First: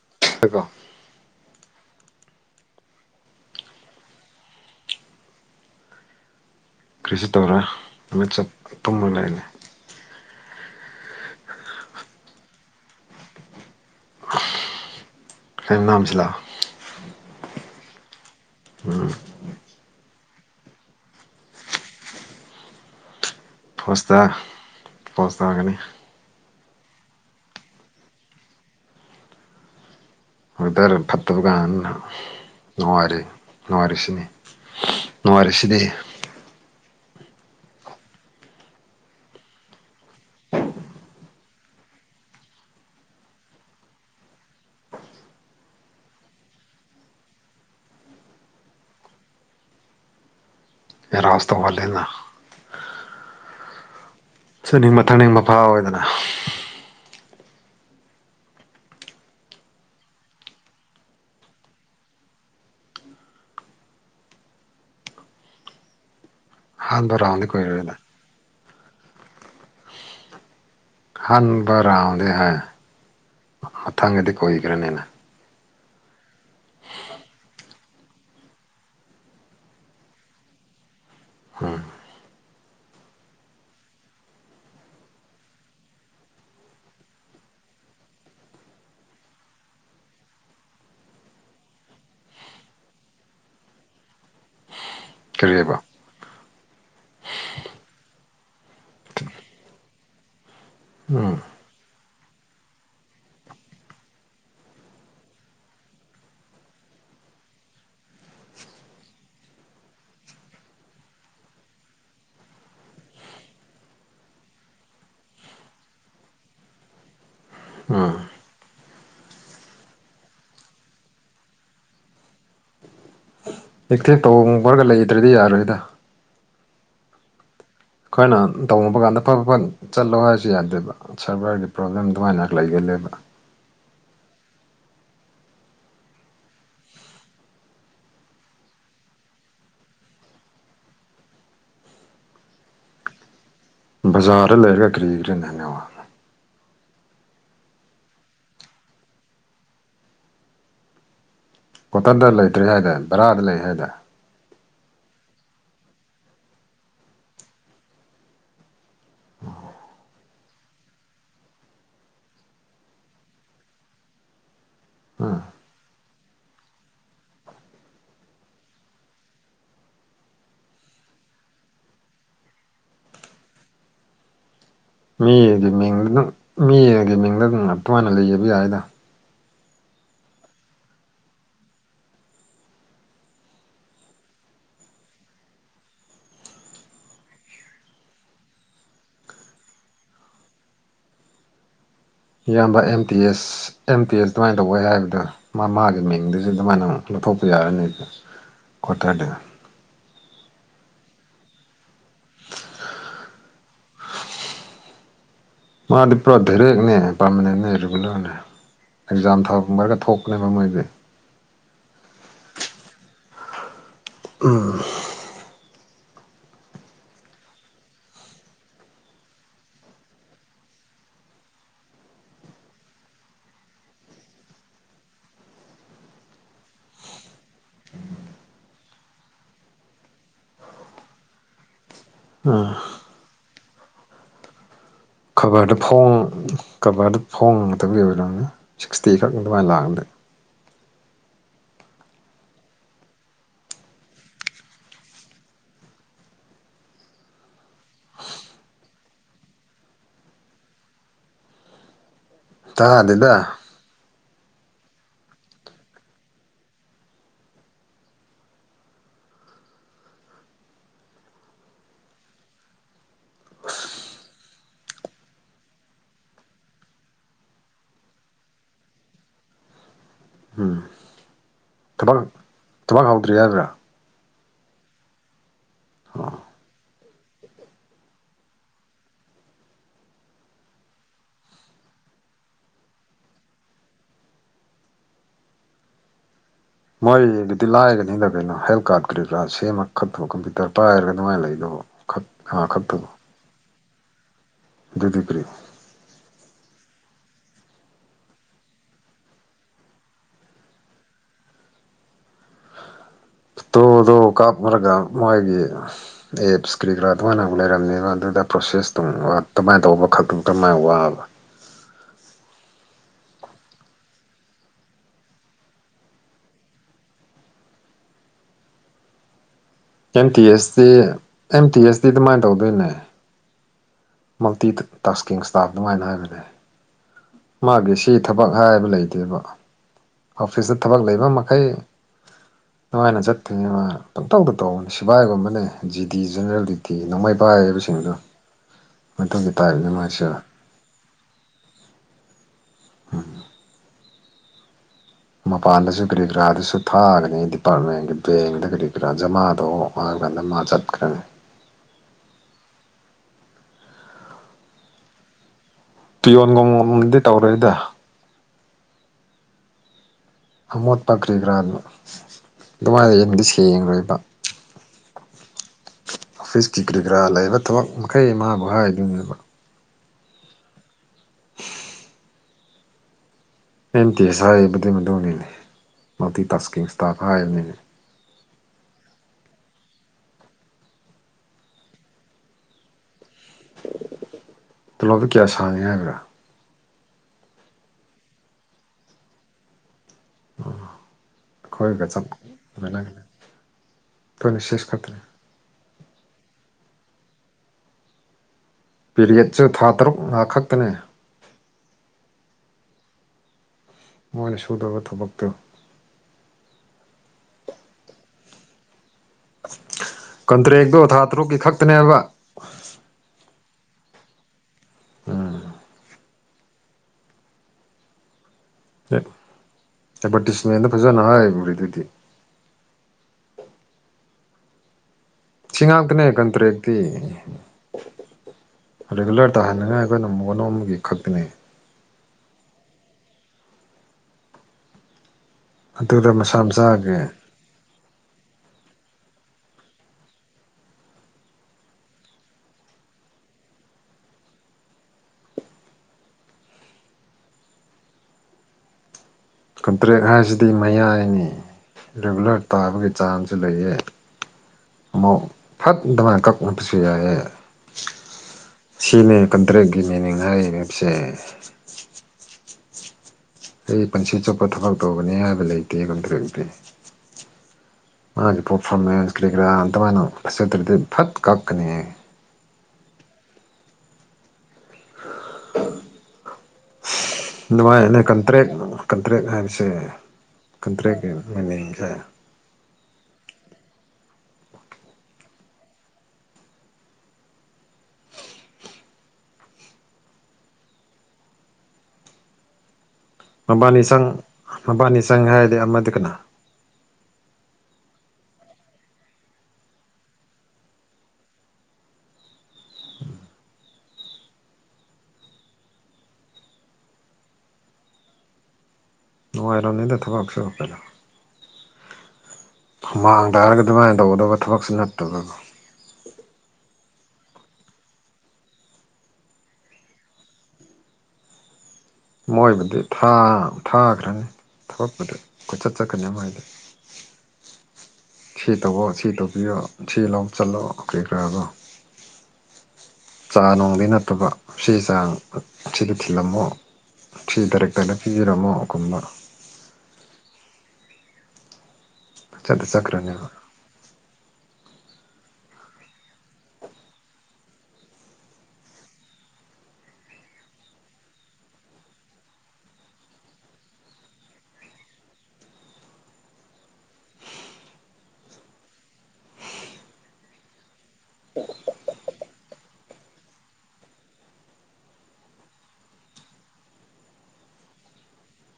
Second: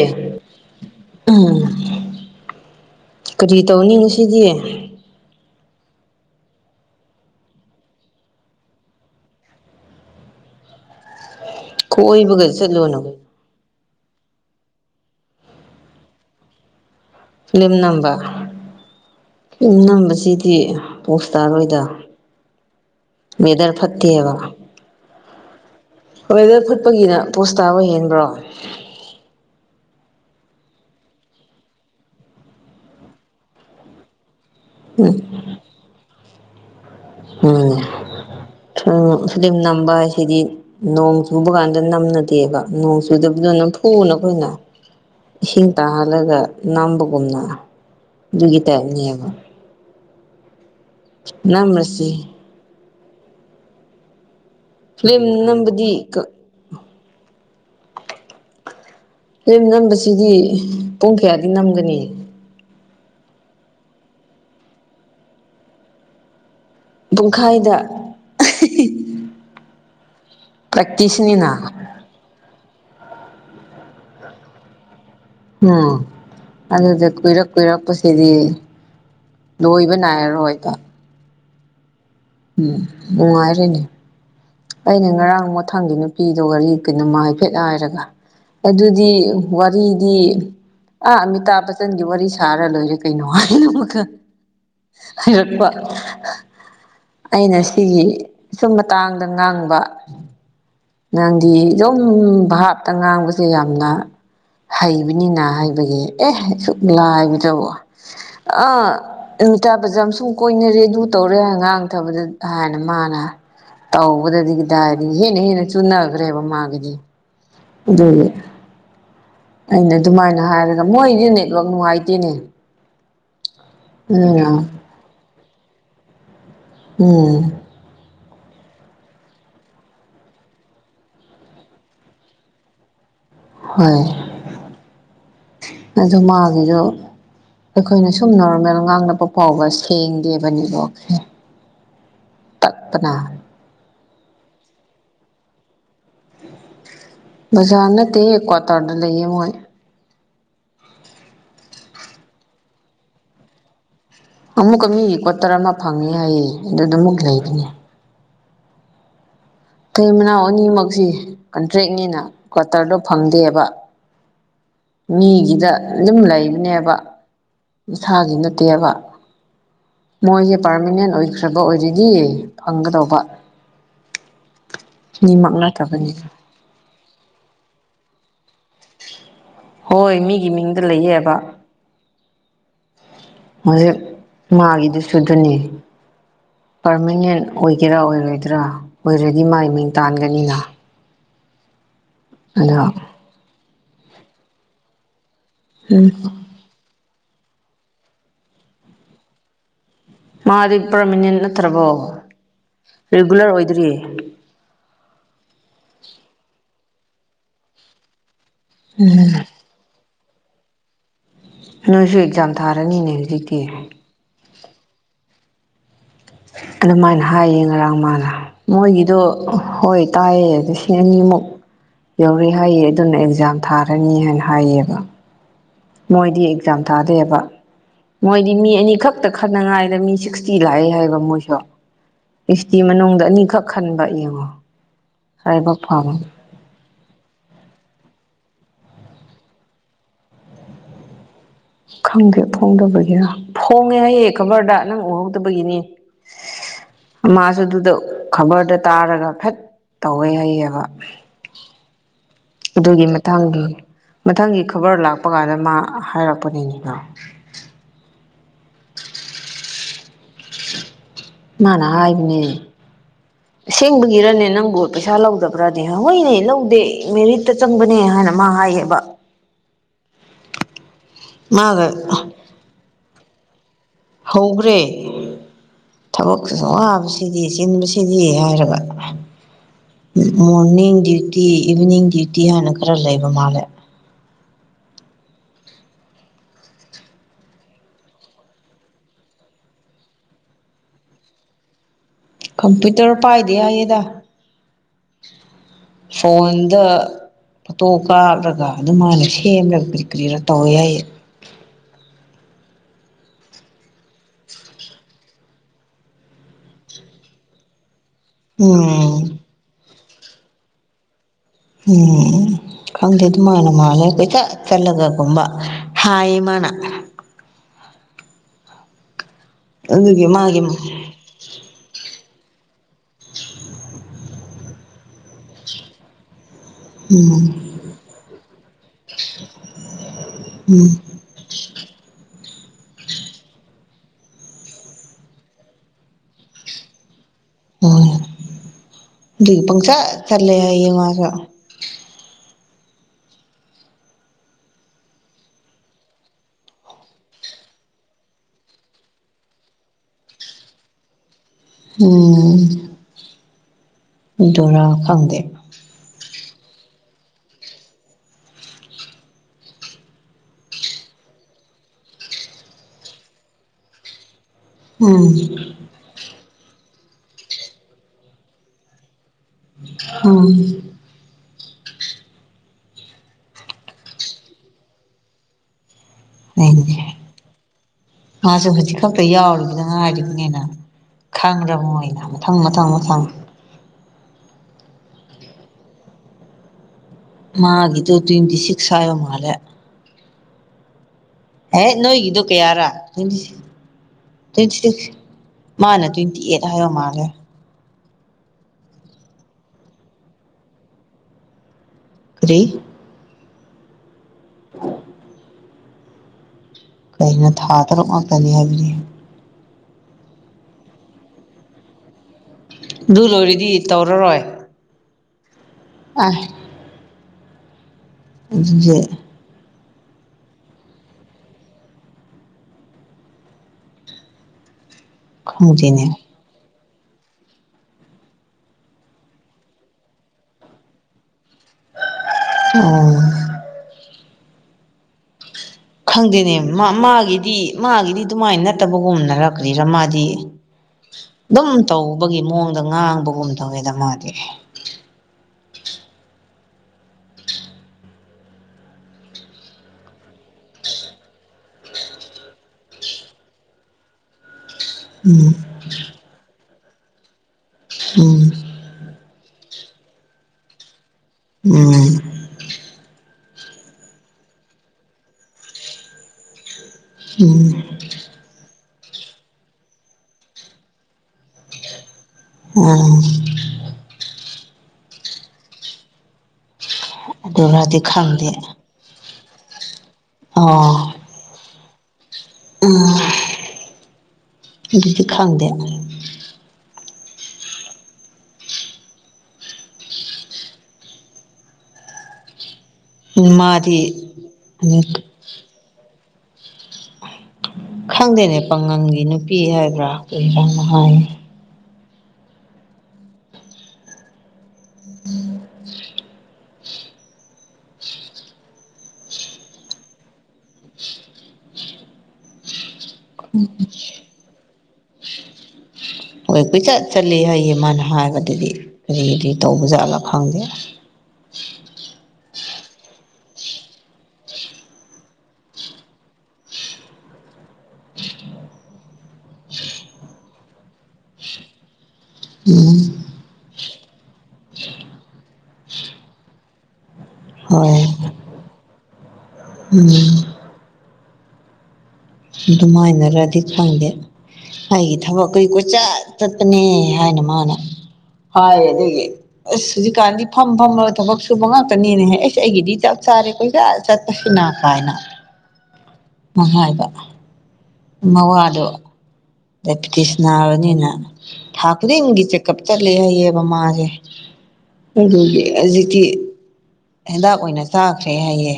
ꯑꯦ ꯀꯣ ꯎꯝ ꯀꯔꯤ ꯇꯧꯅꯤ ꯉꯁꯤꯗꯤ ꯀꯔꯤꯁꯨ ꯇꯧꯔꫭꯏ [unintelligible] ꯆꯞ ꯇꯨꯝ ꯂꯩꯅꯤ ꯀꯣꯏꯕꯒ ꯆꯠꯂꯨꯅꯨ [unintelligible] ꯐꯂꯤꯝ ꯅꯝꯕ ꯎꯝ ꯎꯝ ꯅꯝꯕꯁꯤꯗꯤ ꯄꯣꯁ ꯇꯥꯔꯣꯏꯗ ꯋꯦꯗꯔ ꯄꯣꯁꯇ ꯐꯠꯇꯦꯕ ꯄꯣꯁ ꯇꯥꯒꯅꯤ ꯋꯦꯗꯔ ꯐꯨꯠꯄꯒꯤꯅ ꯄꯣꯁ ꯇꯥꯕ ꯍꯦꯟꯕ꯭ꯔꯣ ꯋꯦꯗꯔ ꯐꯠꯇꯕ ꯀꯥꯟꯗꯅ ꯅꯨꯡꯉꯥꯏꯔꯤ ꯅꯨꯡꯉꯥꯏꯔꯤ ꯁꯤꯅꯤ ꯅꯨꯡꯉꯥꯏꯔꯤꯁꯤꯗꯤ ꯎꯝ ꯐꯂꯤꯝ ꯅꯝꯕ ꯍꯥꯏꯁꯤꯗꯤ ꯅꯣꯡ ꯆꯨꯕ ꯀꯥꯟꯗ ꯅꯝꯅꯗꯦꯕ ꯅꯣꯡ ꯆꯨꯗꯕꯗꯣ ꯅꯝ ꯐꯨꯅ ꯑꯈꯣꯏꯅ ꯏꯁꯤꯡ ꯇꯥꯍꯜꯂꯒ ꯅꯝꯕꯒꯨꯝꯅ ꯑꯗꯨꯒꯤ ꯇꯥꯏꯞꯅꯦꯕ ꯑꯦꯔꯥꯎꯁ ꯅꯝ ꯇꯧꯍꯜꯂꯦꯅ ꯔꯁꯤ ꯁꯨꯅꯤꯡꯕ ꯐꯤꯂꯝ ꯊꯛꯅꯤꯡꯕ ꯅꯝꯕꯗꯤ ꯐꯥꯎꯔꯦꯗꯅ ꯐꯂꯤꯝ ꯅꯝꯕꯁꯤꯗꯤ ꯄꯨꯡ ꯀꯌꯥꯗꯩ ꯅꯝꯒꯅꯤ ꯑꯍꯥꯟꯕ ꯔꯥꯎꯟꯗꯤ ꯕꯨꯡꯈꯥꯏꯗ ꯀꯨꯏꯔꯣꯏꯗ ꯑꯥ ꯍꯤ ꯍꯤ ꯄ꯭ꯔꯦꯛꯇꯤꯁꯅꯤꯅ ꯑꯍꯥꯟꯕ ꯔꯥꯎꯟ ꯅꯩꯦ ꯍꯥꯏ ꯃꯊꯪꯒꯤꯗꯤ ꯀꯨꯏ ꯒ꯭ꯔꯥꯅꯤꯅ ꯎꯝ ꯑꯗꯨꯗꯤ ꯀꯨꯏꯔꯛ ꯀꯨꯏꯔꯛꯄꯁꯤ ꯁꯤꯗꯤ ꯂꯣꯏꯕ ꯅꯥꯏꯔꯔꯣꯏꯗ [unintelligible] ꯎꯝ ꯅꯨꯡꯉꯥꯏꯔꯦꯅꯦ ꯑꯩꯅ ꯉꯔꯥꯡ ꯃꯊꯪꯒꯤ ꯅꯨꯄꯤꯗꯣ ꯒꯥꯔꯤ ꯀꯩꯅꯣꯃꯥꯏ ꯍꯥꯏꯐꯦꯠ ꯍꯥꯏꯔꯒ ꯑꯗꯨꯗꯤ ꯋꯥꯔꯤꯗꯤ ꯑꯥ ꯑꯃꯤꯇꯥꯞ ꯕꯆꯟꯒꯤ ꯋꯥꯔꯤ ꯁꯥꯔ ꯂꯣꯏꯔꯦ ꯀꯩꯅꯣ ꯍꯥꯏ ꯑꯃ ꯈ ꯍꯩꯔꯛꯄ ꯀꯔꯤꯕ ꯑꯩꯅ ꯁꯤ ꯁꯨꯝ ꯃꯇꯥꯡ ꯗ ꯉꯥꯡꯕ ꯎꯝ ꯅꯪꯗꯤ ꯌꯨꯝ ꯚꯥꯞꯇ ꯉꯥꯡꯕꯁꯦ ꯌꯥꯝꯅ ꯍꯩꯕꯅꯤꯅ ꯍꯥꯏꯕꯒꯤ ꯑꯦ ꯁꯨꯛꯂꯥꯏꯕꯗꯨꯕ ꯑꯥ ꯑꯃꯤꯇꯥꯕ ꯕꯖꯝꯁꯨ ꯀꯣꯏꯅꯔꯦ ꯑꯗꯨ ꯇꯧꯔꯦ ꯑꯉꯥꯡꯊꯕꯗ ꯍꯥꯏꯅ ꯃꯥꯅ ꯇꯧꯕꯗꯗꯤ ꯀꯗꯥꯏꯗꯤ ꯍꯦꯟꯅ ꯍꯦꯟꯅ ꯆꯨꯅꯈ꯭ꯔꯦꯕ ꯃꯥꯒꯤꯗꯤ ꯎꯝ ꯑꯗꯨꯅ‌ꯦ ꯑꯩꯅ ꯑꯗꯨꯃꯥꯏꯅ ꯍꯥꯏꯔꯒ ꯃꯣꯏꯗꯤ ꯅꯦꯠꯋꯥꯛ ꯅꯨꯡꯉꯥꯏꯇꯦꯅꯦ ꯍꯊꯦꯛ ꯇꯧꯕꯝ ꯎꯝ ꯈꯔꯒ ꯂꯩꯇ꯭ꯔꯗꯤ ꯌꯥꯔꯣꯏꯗ ꯎꯝ ꯑꯩꯈꯣꯏꯅ ꯇꯧꯉꯨꯕ ꯀꯥꯟꯗ ꯐꯠ ꯐꯠ ꯆꯠꯂꯣ ꯍꯥꯏꯔꯁꯨ ꯌꯥꯗꯦꯕ ꯁꯔꯚꯔꯒꯤ ꯄ꯭ꯔꯣꯕ꯭ꯂꯦꯝ ꯑꯗꯨꯃꯥꯏꯅ ꯂꯩꯒꯜꯂꯦꯕ ꯍꯣꯏ ꯑꯗꫭ ꯃꯥꯒꯤꯗꫭ ꯑꯩꯈꯣꯏꯅ ꯁꯨꯝ ꯅꯣꯔꯃꯦꯜ ꯉꯥꯡꯅꯕ ꯐꯥꯎꯕ ꯁꯦꯡꯗꯦꯕ ꯅꯦꯠꯋꯥꯛꯁꯦ ꯇꯠꯄꯅ ꯕꯖꯥꯔꯗ ꯂꯩꯔꯒ ꯀ꯭ꯔꯤꯒꯤꯔꯅꯦ ꯅꯦꯋꯥꯛ ꯕꯖꯥꯔ ꯅꯠꯇꯦ ꯀ꯭ꯋꯥꯇꯔꯗ ꯂꯩꯌꯦ ꯃꯣꯏ ꯀꯣꯇꯟꯗ ꯂꯩꯇ꯭ꯔꯤ ꯍꯥꯏꯗꯅ ꯕꯔꯥꯗ ꯂꯩ ꯍꯥꯏꯗꯥꯏ ꯑꯃꯨꯛꯀ ꯃꯤ ꯀꯣꯇꯔ ꯑꯃ ꯐꯪꯉꯦ ꯍꯥꯏꯌꯦ ꯑꯗꯨꯗꯨ ꯑꯃꯨꯛ ꯂꯩꯕꯅꯤ [inaudible] ꯃꯇꯩ ꯃꯅꯥꯎ ꯑꯅꯤꯃꯛꯁꯤ ꯀꯟꯇ꯭ꯔꯦꯛꯅꯤꯅ ꯀ꯭ꯋꯥꯇꯔꯗꯣ ꯐꯪꯗꯦꯕ ꯎꯝ ꯃꯤꯒꯤꯗ ꯑꯗꯨꯝ ꯂꯩꯕꯅꯦꯕ ꯃꯁꯥꯒꯤ ꯅꯠꯇꯦꯕ ꯃꯣꯏꯁꯦ ꯄꯥꯔꯃꯤꯅꯦꯟ ꯑꯣꯏꯈ꯭ꯔꯕ ꯑꯣꯏꯔꯗꯤ ꯐꯪꯒꯗꯧꯕ ꯑꯅꯤꯃꯛ ꯃꯤꯒꯤ ꯃꯤꯡꯗ ꯅꯠꯇꯕꯅꯤꯅ ꯃꯤꯒꯤ ꯃꯤꯡꯗ ꯑꯗꯨꯝ ꯑꯗꯨꯃꯥꯏ ꯂꯩꯔꯗꯤ ꯌꯥꯏꯗ ꯍꯣꯏ ꯃꯤꯒꯤ ꯃꯤꯡꯗ ꯂꯩꯌꯦꯕ ꯍꯧꯖꯤꯛ ꯃꯥꯒꯤꯗꯨꯁꯨ ꯑꯗꯨꯅꯤ ꯄꯥꯔꯃꯅꯦꯟ ꯑꯣꯏꯒꯦꯔꯥ ꯑꯣꯏꯔꯣꯏꯗ꯭ꯔꯥ ꯑꯣꯏꯔꯗꯤ ꯃꯥꯒꯤ ꯃꯤꯡ ꯇꯥꯟꯒꯅꯤꯅ ꯏꯌꯥꯝꯕ ꯑꯗꯣ M T S M T S ꯑꯗꯨꯃꯥꯏꯅ ꯇꯧꯏ ꯍꯥꯏꯕꯗꯣ ꯃꯥ ꯃꯥꯒꯤ ꯎꯝ ꯃꯤꯡꯗꯨ ꯑꯗꯨ ꯑꯗꯨꯃꯥꯏꯅ ꯂꯧꯊꯣꯛꯄꯔꯅ‌ꯦꯕ ꯀ꯭ꯋꯥꯇꯔꯗꯩ ꯃꯥꯗꯤ ꯄꯔꯃꯤꯅꯦꯟ ꯅꯠꯇ꯭ꯔꯕꯣ ꯔꯤꯒꯨꯂꯔ ꯑꯣꯏꯗ꯭ꯔꯤ ꯃꯥꯗꯤ ꯄꯨꯔꯥ ꯙꯦꯔꯦꯛꯅꯦ ꯄꯥꯔꯃꯥꯅꯦꯟꯅꯦ ꯔꯤꯒꯨꯂꯔꯅꯦ ꯑꯦꯛꯖꯥꯝ ꯊ ꯈꯃꯔꯒ ꯊꯣꯛꯄꯅꯦꯕ ꯃꯣꯏꯗꯤ ꯅꯣꯏꯁꯨ ꯑꯦꯛꯖꯥꯝ ꯊꯥꯔꯅꯤꯅꯦ ꯍꯧꯖꯤꯛꯇꯤ ꯎꯝ ꯑꯗꯨꯃꯥꯏꯅ ꯍꯥꯏꯌꯦ ꯉꯔꯥꯡ ꯃꯥꯅ ꯃꯣꯏꯒꯤꯗꯣ ꯍꯣꯏ ꯇꯥꯏꯌꯦ ꯂꯤꯁꯤꯡ ꯑꯅꯤꯃꯨꯛ ꯌꯧꯔꯦ ꯍꯥꯏꯌꯦ ꯑꯗꯨꯅ ꯑꯦꯛꯖꯥꯝ ꯊꯥꯔꯅꯤ ꯅ ꯍꯥꯏꯌꯦꯕ ꯃꯣꯏꯗꯤ ꯑꯦꯛꯖꯥꯝ ꯊꯥꯗꯦꯕ ꯃꯣꯏꯗꯤ ꯃꯤ ꯑꯅꯤꯈꯛ ꯈꯛꯇ ꯈꯠꯅꯉꯥꯏꯗ ꯃꯤ ꯁꯤꯛꯁꯇꯤ ꯂꯥꯛꯑꯦ ꯍꯥꯏꯕ ꯃꯣꯏꯁꯨ ꯎꯝ ꯁꯤꯛꯁꯇꯤ ꯃꯅꯨꯡꯗ ꯑꯅꯤꯈꯛ ꯈꯟꯕ ꯌꯦꯡꯉꯣ ꯈꯕꯔꯗꯨ ꯂꯥꯏꯕꯛ ꯐꯣꯡ ꯐꯕ ꯈꯕꯔꯗꯨ ꯐꯣꯡꯕ ꯃꯇꯝꯒꯤ ꯑꯣꯏꯗꯕꯅꯦ ꯁꯤꯛꯁꯇꯤ ꯈꯛ ꯑꯗꯨꯃꯥꯏꯅ ꯂꯥꯛꯑꯗ ꯈꯪꯗꯦ ꯐꯣꯡꯗꯕꯒꯤꯔ ꯐꯣꯡꯉꯦ ꯑ‌ꯦ ꯈꯕꯔꯗ ꯅꯪ ꯎꯍꯧꯗꯕꯒꯤꯅꯤ ꯃꯥꯁꯨ ꯑꯗꯨꯗ ꯈꯕꯔꯗ ꯇꯥꯔꯒ ꯐꯦꯠ ꯇꯧꯋꯦ ꯍꯩꯌꯦꯕ ꯑꯗꯨꯒꯤ ꯇꯥꯗꯦꯗ ꯃꯊꯪꯒꯤ ꯃꯊꯪꯒꯤ ꯈꯕꯔ ꯂꯥꯛꯄ ꯀꯥꯟꯗ ꯃꯥ ꯍꯥꯏꯔꯛꯄꯅꯤꯅ ꯃꯥꯅ ꯍꯥꯏꯗꯨꯅ‌ꯦ ꯁꯦꯡꯕꯒꯤꯔꯅꯦ ꯅꯪꯕꯨ ꯄꯩꯁꯥ ꯂꯧꯗꯕ꯭ꯔꯅꯦ ꯍꯣꯏꯅꯦ ꯂꯧꯗꯦ ꯃꯦꯔꯤꯠꯇ ꯆꯪꯕꯅꯦ ꯍꯥꯏꯅ ꯃꯥ ꯍꯥꯏꯌꯦꯕ ꯎꯝ ꯃꯥꯒ ꯊꯕꯛ ꯍꯧꯗ꯭ꯔꯤ ꯍꯥꯏꯕ꯭ꯔꯥ ꯍꯧꯈ꯭ꯔꯦ ꯑꯣ ꯊꯕꯛꯁꯨ ꯑꯋꯥꯕꯁꯨ ꯁꯤꯗꯤ ꯆꯤꯟꯕꯁꯤꯗꯤ ꯍꯥꯏꯔꯕ ꯃꯣꯔꯅꯤꯡ ꯗ꯭ꯌꯨꯇꯤ ꯏꯚꯤꯅꯤꯡ ꯗ꯭ꯌꯨꯇꯤ ꯍꯥꯏꯅ ꯈꯔ ꯂꯩꯕ ꯃꯥꯜꯂꯦ ꯃꯣꯏ ꯑꯗꯨꯗꯤ ꯂꯥꯏꯒꯅꯤꯗ ꯀꯩꯅꯣ ꯍꯦꯜꯠ ꯀꯥꯔꯠ ꯀꯔꯤ ꯀꯔꯥ ꯁꯦꯝꯃ ꯈꯛꯇꯣ ꯀꯝꯄ꯭ꯌꯨꯇꯔ ꯄꯥꯏꯔꯒ ꯑꯗꯨꯃꯥꯏꯅ ꯂꯩꯗꯧꯕ ꯈꯠ ꯀꯝꯄ꯭ꯌꯨꯇꯔ ꯄꯥꯏꯗꯦ ꯍꯥꯏꯌꯦꯗ ꯑꯗꯨꯗꯤ ꯀ꯭ꯔꯤ ꯐꯣꯟꯗ ꯐꯣꯇꯣ ꯀꯥꯞꯂꯒ ꯑꯗꯨꯝ ꯃꯥꯅ ꯁꯦꯝꯂꯒ ꯀꯔꯤ ꯀꯔꯤꯔ ꯇꯧꯋꯦ ꯍꯥꯏ ꯇꯣꯗꯣ ꯀꯥꯞꯃꯔꯒ ꯃꯣꯏꯒꯤ ꯑꯦ ꯏꯁꯀꯛ ꯔ ꯋꯥꯅꯔꯝꯅꯤꯗ ꯄ꯭ꯔꯣꯁꯦꯁꯇꯨꯡ ꯎꯝ ꯀꯃꯥꯏꯅ ꯇꯧꯕ ꯑꯃꯈꯛꯇ ꯀꯔꯝꯥꯏꯅ ꯋꯥꯕ ꯎꯝ ꯈꯪꯗꯦ ꯑꯗꯨ ꯃꯥꯅ ꯃꯥꯜꯂꯦ ꯑꯩꯈꯣꯏ ꯆꯠ ꯆꯠꯂꯒꯒꯨꯝꯕ ꯍꯥꯏꯌꯦ ꯃꯥꯅ ꯑꯗꯨꯒꯤ ꯑꯦꯝ ꯇꯤ ꯃꯥꯒꯤ S T M T S T ꯑꯗꯨꯃꯥꯏꯅ ꯇꯧꯗꯣꯏꯅꯦ ꯃꯜꯇꯤ ꯇꯥꯁꯀꯤꯡ ꯁ꯭ꯇꯥꯞ ꯑꯗꯨꯃꯥꯏꯅ ꯍꯥꯏꯔꯅꯦꯦ ꯎꯝ ꯃꯥꯒꯤ ꯁꯤ ꯊꯕꯛ ꯍꯥꯏꯕ ꯂꯩꯇꯦꯕ ꯑꯣꯐꯤꯁꯇ ꯎꯝ ꯊꯕꯛ ꯂꯩꯕ ꯃꯈꯩ ꯅꯨꯡꯉꯥꯏꯅ ꯆꯠꯇ꯭ꯅꯦ ꯃꯥꯅ ꯄꯪꯇꯧꯗ ꯇꯧꯕꯅꯦ ꯁꯤꯕꯥꯏꯒꯨꯝꯕꯅꯦ ꯖꯤ ꯗꯤ ꯖꯦꯅꯔꯦꯜꯗꯤ ꯑꯤ ꯅꯣꯡꯃꯩ ꯍꯣꯏ ꯄꯥꯏꯔꯤꯕꯁꯤꯡꯗꯣ ꯑꯗꯨꯒꯤ ꯄꯪꯆꯠ ꯆꯠꯂꯦ ꯍꯥꯏꯌꯦꯡꯉꯁꯨ ꯎꯝ ꯃꯄꯥꯟꯗꯁꯨ ꯀꯔꯤ ꯀꯔꯥ ꯑꯗꯨꯁꯨ ꯊꯥꯒꯅꯤ ꯗꯤꯄꯥꯔꯠꯃꯦꯟꯒꯤ ꯕꯦꯡꯗ ꯀꯔꯤ ꯀꯔꯥ ꯖꯃꯥꯗꯣ ꯋꯥꯔꯀꯥꯟꯗ ꯃꯥ ꯆꯠꯈ꯭ꯔꯅꯤ ꯎꯝ ꯗꯔꯥ ꯈꯪꯗꯦ ꯄꯤꯌꯣꯟꯒꯨꯝꯕꯝꯗꯤ ꯇꯧꯔꯣꯏꯗ ꯑꯃꯣꯠꯄ ꯀ꯭ꯔꯤ ꯀꯔꯥꯗ ꯑꯗꯨꯃꯥꯏꯅ ꯌꯗꯤ ꯁꯦꯡꯈ꯭ꯔꯣꯏꯕ ꯎꯝ ꯑꯣꯐꯤꯁꯀꯤꯤ ꯀꯔꯤ ꯀꯔꯥ ꯂꯩꯕ ꯊꯕꯛ ꯃꯈꯩ ꯃꯥꯕꯨ ꯍꯥꯏꯗꯨꯣꯏꯅꯦꯕ ꯍ ꯑꯦꯝ ꯇꯤ ꯑꯦꯁ ꯍꯥꯏꯔꯤꯕꯗꯤ ꯃꯗꯨꯅꯤꯅꯦ ꯃꯜꯇꯤ ꯇꯥꯁꯀꯤꯡ ꯑꯩꯅꯦ ꯏꯁꯇꯥꯐ ꯍꯥꯏꯕꯅꯤꯅꯦ ꯃꯥꯁꯨ ꯍꯧꯖꯤꯛ ꯈꯛꯇ ꯌꯥꯎꯔꯤꯕꯅ ꯉꯥꯏꯔꯤꯕꯅꯦꯅ ꯈꯥꯡꯗꯕꯣꯏꯅ ꯃꯊꯪ ꯃꯊꯪ ꯃꯊꯪ ꯇꯣꯂꯞꯇꯨ ꯀꯌꯥ ꯁꯥꯡꯉꯦ ꯍꯥꯏꯕ꯭ꯔꯥ ꯃꯥꯒꯤꯗꯣ ꯇ꯭ꯋꯦꯟꯇꯤ ꯁꯤꯛꯁ ꯍꯥꯏꯕ ꯃꯥꯜꯂꯦ ꯍꯦ ꯑꯩꯈꯣꯏꯒ ꯆꯞ ꯅꯣꯏꯒꯤꯗꯣ ꯀꯌꯥꯔꯥ ꯃꯥꯟꯅꯒꯅꯤ ꯇ꯭ꯋꯦꯟꯇꯤ ꯇ꯭ꯋꯦꯟꯇꯤ ꯁꯤꯛꯁ ꯃꯥꯅ ꯇ꯭ꯋꯦꯟꯇꯤ ꯑꯩꯠ ꯍꯥꯏꯌꯣ ꯃꯥꯜꯂꯦ ꯄꯦꯔꯤꯌꯦꯠꯁ ꯊꯥ ꯇꯔꯨꯛ ꯉꯥ ꯈꯛꯇꯅꯦ ꯔꯤ ꯃꯣꯏꯅ ꯁꯨꯗꯕ ꯊꯕꯛꯇꯣ ꯀꯩꯅꯣ ꯊꯥ ꯇꯔꯨꯛ ꯉꯥꯛꯇꯅꯤ ꯍꯥꯏꯕꯗꯤ ꯀꯟꯇ꯭ꯔꯦꯛꯇꯣ ꯊꯥ ꯇꯔꯨꯛꯀꯤ ꯈꯛꯇꯅꯦꯕ ꯗꯨ ꯂꯣꯏꯔꯗꯤ ꯇꯧꯔꯔꯣꯏ ꯎꯝ ꯑꯥꯏ ꯑꯗꯨꯗꯤ ꯑꯦꯗꯚꯔꯇꯤꯁꯃꯦꯟꯗ ꯐꯖꯅ ꯍꯥꯏꯕꯦꯔꯤꯗꯨꯗꯤ ꯁꯤ ꯈꯪꯗꯦꯅꯦ ꯉꯥꯛꯇꯅꯦ ꯀꯟꯇ꯭ꯔꯦꯛ ꯇꯤ ꯔꯤꯒꯨꯂꯔ ꯇꯥꯍꯟꯅꯤꯡꯉꯥꯏ ꯑꯩꯈꯣꯏꯅ ꯑꯃꯨꯛ ꯋꯥꯅꯣꯝꯃꯒꯤ ꯈꯛꯇꯅꯦ ꯑꯣ ꯑꯗꯨꯗ ꯈꯪꯗꯦꯅꯦ ꯃꯁꯥ ꯃꯥ ꯃꯁꯥꯒꯤ ꯃꯥꯒꯤꯗꯤ ꯃꯥꯒꯤꯗꯤ ꯑꯗꯨꯃꯥꯏꯅ ꯅꯠꯇꯕꯒꯨꯝꯅꯔ ꯀꯔꯤꯔ ꯃꯥꯗꯤ ꯗꯨꯝ ꯇꯧꯕꯒꯤ ꯃꯑꯣꯡꯗ ꯉꯥꯡꯕꯒꯨꯝ ꯇꯧꯋꯦꯗ ꯃꯥꯗꯤ ꯀꯟꯇ꯭ꯔꯦꯛ ꯍꯥꯏꯁꯤꯗꯤ ꯃꯌꯥꯏꯅꯦ ꯔꯤꯒꯨꯂꯔ ꯇꯥꯕꯒꯤ ꯆꯥꯡꯁꯨ ꯂꯩꯌꯦ ꯃꯨꯛ ꯎꯝ ꯐꯠ ꯑꯗꯨꯃꯥꯏꯅ ꯀꯛꯠꯄꯁꯨ ꯌꯥꯏꯌꯦ ꯎꯝ ꯁꯤꯅꯦ ꯀꯟꯇ꯭ꯔꯦꯛꯀꯤ ꯃꯤꯅꯤꯡ ꯍꯥꯏꯔꯤꯕꯁꯦ ꯎꯝ ꯑꯩ ꯄꯨꯟꯁꯤ ꯆꯨꯞꯄ ꯊꯕꯛ ꯇꯧꯕꯅꯦ ꯍꯥꯏꯕ ꯂꯩꯇꯦ ꯀꯟꯇꯔꯦꯛꯇꯤ ꯎꯝ ꯃꯥꯒꯤ ꯄꯣꯐꯣꯔꯃꯦꯟꯁ ꯀꯔꯤ ꯀꯔꯥ ꯑꯗꯨꯃꯥꯏꯅ ꯐꯆꯠꯇ꯭ꯔꯗꯤ ꯐꯠ ꯀꯛꯀꯅꯤ ꯎꯝ ꯑꯗꯨꯔꯗꯤ ꯑꯗꯨꯃꯥꯏꯅꯅꯦ ꯈꯪꯗꯦ ꯀꯟꯇ꯭ꯔꯦꯛ ꯀꯟꯇ꯭ꯔꯦꯛ ꯍꯥꯏꯕꯁꯦ ꯑꯣ ꯀꯟꯇ꯭ꯔꯦꯛꯀꯤ ꯃꯤꯅꯤꯡꯁꯦ ꯎꯝ ꯑꯗꯨꯗꯤ ꯈꯪꯗꯦ ꯃꯥꯗꯤ ꯃꯕꯥꯅꯤ ꯆꯪ ꯃꯕꯥꯅꯤ ꯆꯪ ꯍꯥꯏꯔꯗꯤ ꯑꯃꯗꯤ ꯀꯅꯥ ꯈꯪꯗꯦꯅꯦ ꯄꯥꯡꯉꯜꯒꯤ ꯅꯨꯄꯤ ꯍꯥꯏꯕ꯭ꯔꯥ ꯀꯏꯔ ꯑꯃ ꯍꯥꯏꯌꯦ ꯎꯝ ꯅꯨꯡꯉꯥꯏꯔꯝꯅꯤꯗ ꯊꯕꯛꯁꯨ ꯀꯩꯅꯣ ꯍꯨꯃꯥꯡ ꯗꯥꯔꯒ ꯑꯗꯨꯃꯥꯏꯅ ꯇꯧꯒꯗꯕ ꯊꯕꯛꯁꯨ ꯅꯠꯇꯕꯀꯣ ꯃꯣꯏ ꯀꯨꯏꯆꯠ ꯆꯠꯂꯤ ꯍꯥꯏꯌꯦ ꯃꯥꯅ ꯍꯥꯏꯕꯗꯗꯤ ꯀꯔꯤ ꯀꯔꯤ ꯇꯧꯕ ꯖꯥꯠꯂꯥ ꯈꯪꯗꯦ ꯃꯣꯏꯕꯨꯗꯤ ꯊꯥ ꯊꯥꯈ꯭ꯔꯅꯤ ꯊꯕꯛꯄꯨꯗꯤ ꯀꯣꯏꯆꯠ ꯆꯠꯀꯅꯤ ꯃꯣꯏꯗꯤ ꯁꯤ ꯇꯧꯑꯣ ꯁꯤ ꯇꯧꯕꯤꯌꯣ ꯁꯤ ꯂꯥꯎ ꯆꯠꯂꯣ ꯀꯔꯤ ꯀꯔꯥꯗꯣ ꯎꯝ ꯆꯥ ꯅꯨꯡꯗꯤ ꯅꯠꯇꯕ ꯁꯤ ꯆꯥꯡ ꯁꯤꯗ ꯊꯤꯜꯂꯝꯃꯣ ꯁꯤ ꯍꯣꯏ ꯗꯥꯏꯔꯦꯛꯇꯔꯗ ꯄꯤꯔꯝꯃꯣ ꯒꯨꯝꯕ ꯎꯝ ꯆꯠꯇꯤ ꯆꯠꯈ꯭ꯔꯅꯦꯕ ꯑꯗꯨꯃꯥꯏꯅꯔꯗꯤ ꯈꯪꯗꯦ ꯑꯩꯒꯤ ꯊꯕꯛ ꯀꯩ ꯀꯣꯏꯆꯠ ꯆꯠꯄꯅꯦ ꯍꯥꯏꯅ ꯃꯥꯅ ꯍꯥꯏ ꯑꯗꯨꯒꯤ ꯑꯁ ꯍꯧꯖꯤꯛꯀꯥꯟꯗꯤ ꯐꯝ ꯐꯝꯃꯕ ꯊꯕꯛ ꯁꯨꯕ ꯉꯥꯛꯇꯅꯦꯅꯦꯍ ꯑꯩꯁ ꯑꯩꯒꯤꯗꯤ ꯆꯞ ꯆꯥꯔꯦꯀꯣ ꯑꯩꯁꯤꯅꯄꯥꯏꯅ [unintelligible] ꯃꯋꯥꯗꯣ ꯗꯥꯏꯄꯤꯇꯤꯁ ꯅꯥꯔꯕꯅꯤꯅ ꯊꯥ ꯈꯨꯗꯤꯡꯒꯤ ꯆꯦꯛꯀꯞ ꯆꯠꯂꯦ ꯍꯥꯏꯌꯦꯕ ꯃꯥꯁꯦ ꯑꯗꯨꯒꯤ ꯍꯧꯖꯤꯛꯀꯤ ꯍꯦꯟꯗꯥꯛ ꯑꯣꯏꯅ ꯆꯥꯈ꯭ꯔꯦ ꯍꯑꯦ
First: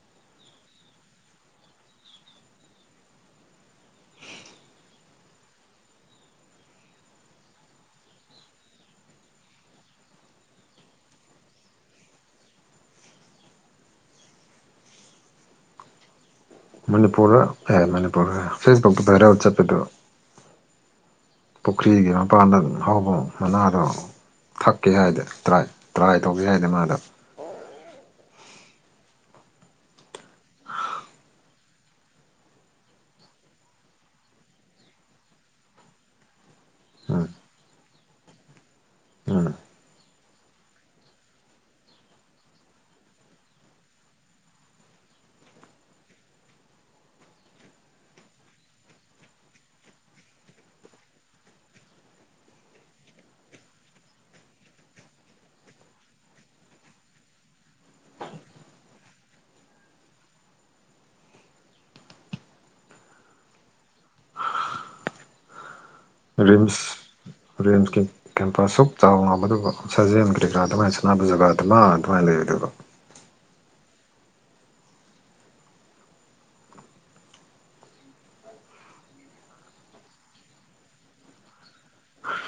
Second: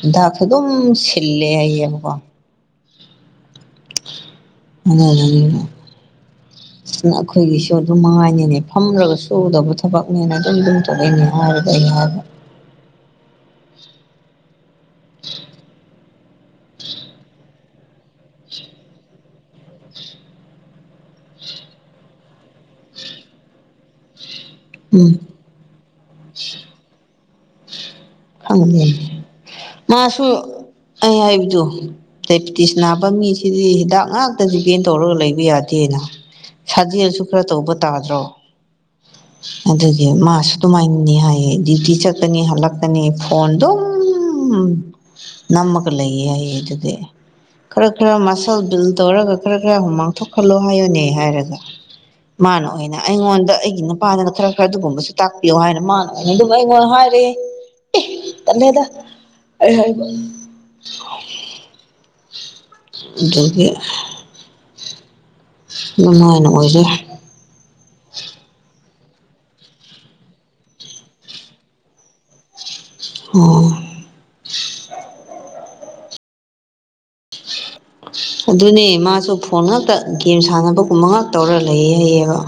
ꯍꯦꯟꯗꯥꯛꯁꯨ ꯑꯗꯨꯝ ꯁꯤꯜꯂꯦ ꯍꯌꯦꯡꯕꯀꯣ ꯑꯅꯤ ꯑꯩꯈꯣꯏꯒꯤꯁꯨ ꯑꯗꯨꯝ ꯃꯉꯥꯏꯅꯤꯅꯦ ꯐꯝꯂꯒ ꯁꯨꯗꯕ ꯊꯕꯛꯅꯦꯅ ꯑꯗꯨꯝ ꯑꯗꯨꯝ ꯊꯣꯛꯂꯏꯅꯦ ꯍꯥꯏꯔꯒ ꯑꯩ ꯍꯥꯏꯕ [inaudible] ꯃꯅꯤꯄꯨꯔ ꯍꯦ ꯃꯅꯤꯄꯨꯔ ꯐꯦꯁꯕꯨꯛꯇ ꯔꯦ ꯋꯥꯠꯆꯑꯗꯣ ꯄꯨꯈ꯭ꯔꯤꯒꯤ ꯃꯄꯥꯟꯗ ꯑꯗꯨꯝ ꯍꯧꯕ ꯃꯅꯥꯗꯣ ꯊꯛꯀꯦ ꯎꯝ ꯍꯥꯏꯗꯤ ꯇ꯭ꯔꯥꯏ ꯇ꯭ꯔꯥꯏ ꯇꯧꯒꯦ ꯍꯥꯏꯗꯅ ꯃꯥꯗ ꯈꯪꯅꯤ ꯃꯥꯁꯨ ꯑꯩ ꯍꯥꯏꯕꯗꯨ ꯗꯥꯏꯕꯦꯇꯤꯁ ꯅꯥꯕ ꯃꯤꯁꯤꯗꯤ ꯍꯤꯗꯥꯛ ꯉꯥꯛꯇ ꯗꯤꯄꯦꯟ ꯇꯧꯔꯒ ꯂꯩꯕ ꯌꯥꯗꯦꯅ ꯁꯥꯖꯦꯜꯁꯨ ꯎꯝ ꯈꯔ ꯇꯧꯕ ꯇꯥꯗ꯭ꯔꯣ ꯎꯝ ꯑꯗꯨꯒꯤ ꯃꯥꯁꯨ ꯑꯗꯨꯃꯥꯏꯅꯅꯤ ꯍꯥꯏꯌꯦ ꯗ꯭ꯌꯨꯇꯤ ꯆꯠꯀꯅꯤ ꯍꯜꯂꯛ ꯀꯅꯤ ꯐꯣꯟꯗꯨ ꯅꯝꯃꯒ ꯂꯩꯌꯦ ꯑꯩ ꯑꯗꯨꯗꯤ ꯈꯔ ꯈꯔ ꯃꯁꯜ ꯕꯤꯜ ꯇꯧꯔꯒ ꯈꯔ ꯈꯔ ꯃꯥꯡꯊꯣꯛꯍꯜꯂꯣ ꯍꯥꯏꯌꯨꯅꯦ ꯍꯥꯏꯔꯒ ꯃꯥꯅ ꯑꯣꯏꯅ ꯑꯩꯉꯣꯟꯗ ꯑꯩꯒꯤ ꯅꯨꯄꯥꯗꯅ ꯈꯔ ꯈꯔ ꯑꯗꯨꯒꯨꯝꯕꯁꯨ ꯇꯥꯛꯄꯤꯌꯣ ꯍꯥꯏꯅ ꯃꯥꯅ ꯑ ꯑꯗꯨꯃꯥꯏ ꯋꯥ ꯍꯥꯏꯔꯦ ꯇꯂꯗ ꯑꯩ ꯍꯥꯏꯕ ꯑꯗꯨꯗꯒꯤ ꯔꯤꯝꯁ [unintelligible] [unintelligible] ꯀꯦꯝꯄꯁ ꯁꯨꯛ ꯆꯥꯎ ꯉꯝꯕꯗꯨꯕꯨ ꯁꯥꯖꯦꯜ ꯀꯔꯤ ꯀꯔꯥ ꯑꯗꯨꯃꯥꯏꯅ ꯁꯥꯟꯅꯕ ꯖꯒꯥꯗꯨꯃ ꯑꯗꯨꯃꯥꯏꯅ ꯂꯩꯕ ꯑꯗꯨꯒ꯫ ꯑꯣ ꯑꯗꯨꯅꯦ ꯃꯥꯁꯨ ꯐꯣꯟ ꯉꯥꯛꯇ ꯒꯦꯝ ꯁꯥꯟꯅꯕꯒꯨꯝꯕ ꯉꯥꯛ ꯇꯧꯔ ꯂꯩꯌꯦ ꯍꯩꯌꯦꯕ꯫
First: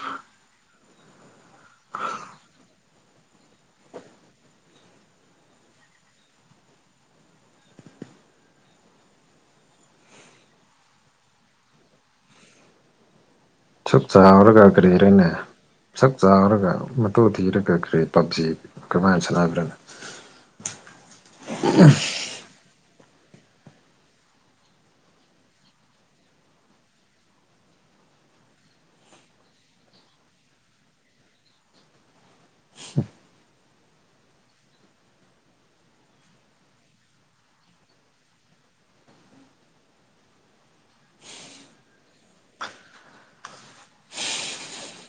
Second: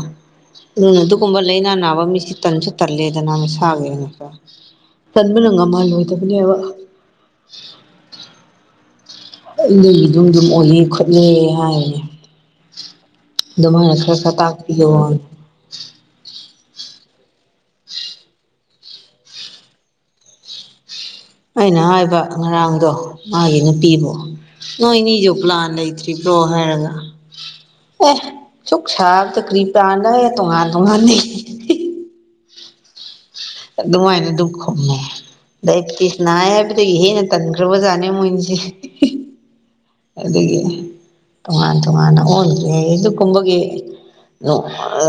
ꯑꯗꯨꯅ ꯑꯗꯨꯒꯨꯝꯕ ꯂꯥꯏꯅꯥ ꯅꯥꯕ ꯃꯤꯁꯤ ꯇꯟꯁꯨ ꯇꯜꯂꯦꯗꯅ ꯃꯁꯥꯒꯤ ꯇꯟꯕꯅ ꯉꯝꯃꯜꯂꯣꯏꯗꯕꯅꯦꯕ꯫ ꯑꯗꯨꯒꯤ ꯑꯗꯨꯝ ꯑꯗꯨꯝ ꯑꯣꯏꯌꯦ ꯈꯠꯅꯩꯌꯦ ꯍꯥꯏꯌꯦ꯫ ꯑꯗꯨꯃꯥꯏꯅ ꯁꯨꯛ ꯈꯔ ꯈꯔ ꯆꯥꯎꯔꯒ ꯇꯥꯛꯄꯤ ꯌꯣ꯫ ꯀꯔꯤꯔꯅꯦ ꯁꯛ ꯆꯥꯔꯒ ꯃꯇꯨ ꯊꯤꯔꯒ ꯀꯈ꯭ꯔꯤ ꯄꯛꯆꯤ ꯀ꯭ꯔꯃꯥꯏꯅ ꯁꯥꯟꯅꯕ꯭ꯔ ꯑꯩꯅ ꯍꯥꯏꯕ ꯉꯔꯥꯡꯗꯣ ꯃꯥꯒꯤ ꯅꯨꯄꯤꯕꯨ꯫ ꯅꯣꯏꯅꯤꯖꯨ ꯄꯂꯟ ꯂꯩꯇ꯭ꯔꯤ ꯄ꯭ꯔꯣ ꯍꯥꯏꯒ ꯑꯦ ꯁꯨꯛ ꯁꯥꯕꯗ ꯀ꯭ꯔꯤ ꯄꯥꯟꯔꯌꯦ ꯇꯣꯉꯥꯟ ꯇꯣꯉꯥꯟꯅꯤ ꯑꯗꯨꯃꯥꯏꯅ ꯑꯗꯨꯝ ꯈꯨꯃꯦ꯫ [unintelligible] ꯅꯥꯏ ꯍꯥꯏꯕꯗꯒꯤ ꯍꯦꯟꯅ ꯇꯟꯈ꯭ꯔꯕꯖꯥꯠꯅꯦ ꯃꯣꯏꯅꯤꯁꯦ꯫ ꯑꯗꯒꯤ ꯇꯣꯉꯥꯟ ꯇꯣꯉꯥꯟꯅ ꯑꯣꯟꯈꯦ ꯑꯗꯨꯀꯨꯝꯕꯒꯤ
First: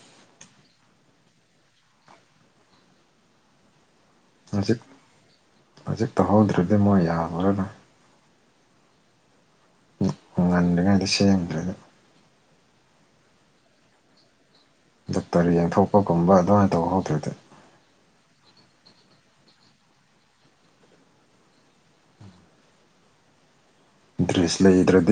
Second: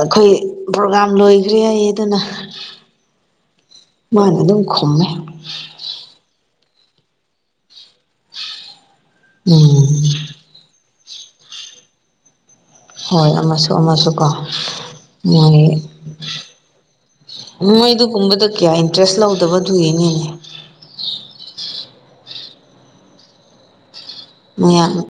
ꯑꯈꯣꯏ ꯄ꯭ꯔꯣꯒꯥꯝ ꯂꯣꯏꯈ꯭ꯔꯦ ꯑꯩ ꯑꯗꯨꯅ ꯃꯥꯅ ꯑꯗꯨꯝ ꯈꯨꯝꯃꯦ꯫ ꯍꯧꯗ꯭ꯔꯗꯤ ꯃꯣꯏ ꯌꯥꯕ꯭ꯔꯅꯦ꯫ ꯎꯝ ꯑꯩ ꯉꯔꯥꯡꯗꯤ ꯁꯦꯡꯗ꯭ꯔꯦꯍꯦ ꯍꯣꯏ ꯑꯃꯁꯨ ꯑꯃꯁꯨꯀꯣ ꯗꯥꯛꯇꯔ ꯌꯦꯟꯊꯣꯛꯄꯒꯨꯝꯕ ꯑꯗꯨꯃꯥꯏꯅ ꯇꯧ ꯍꯧꯗ꯭ꯔꯗꯤ꯫ ꯃꯣꯏ ꯑꯗꯨꯒꯨꯝꯕꯗ ꯀꯌꯥ ꯏꯟꯇꯔꯦꯁ ꯂꯧꯗꯕꯗꯨꯏꯅꯦ꯫ ꯏꯟꯗ꯭ꯔꯦꯁ ꯃꯌꯥꯝ ꯂꯩꯗ꯭ꯔꯗꯤ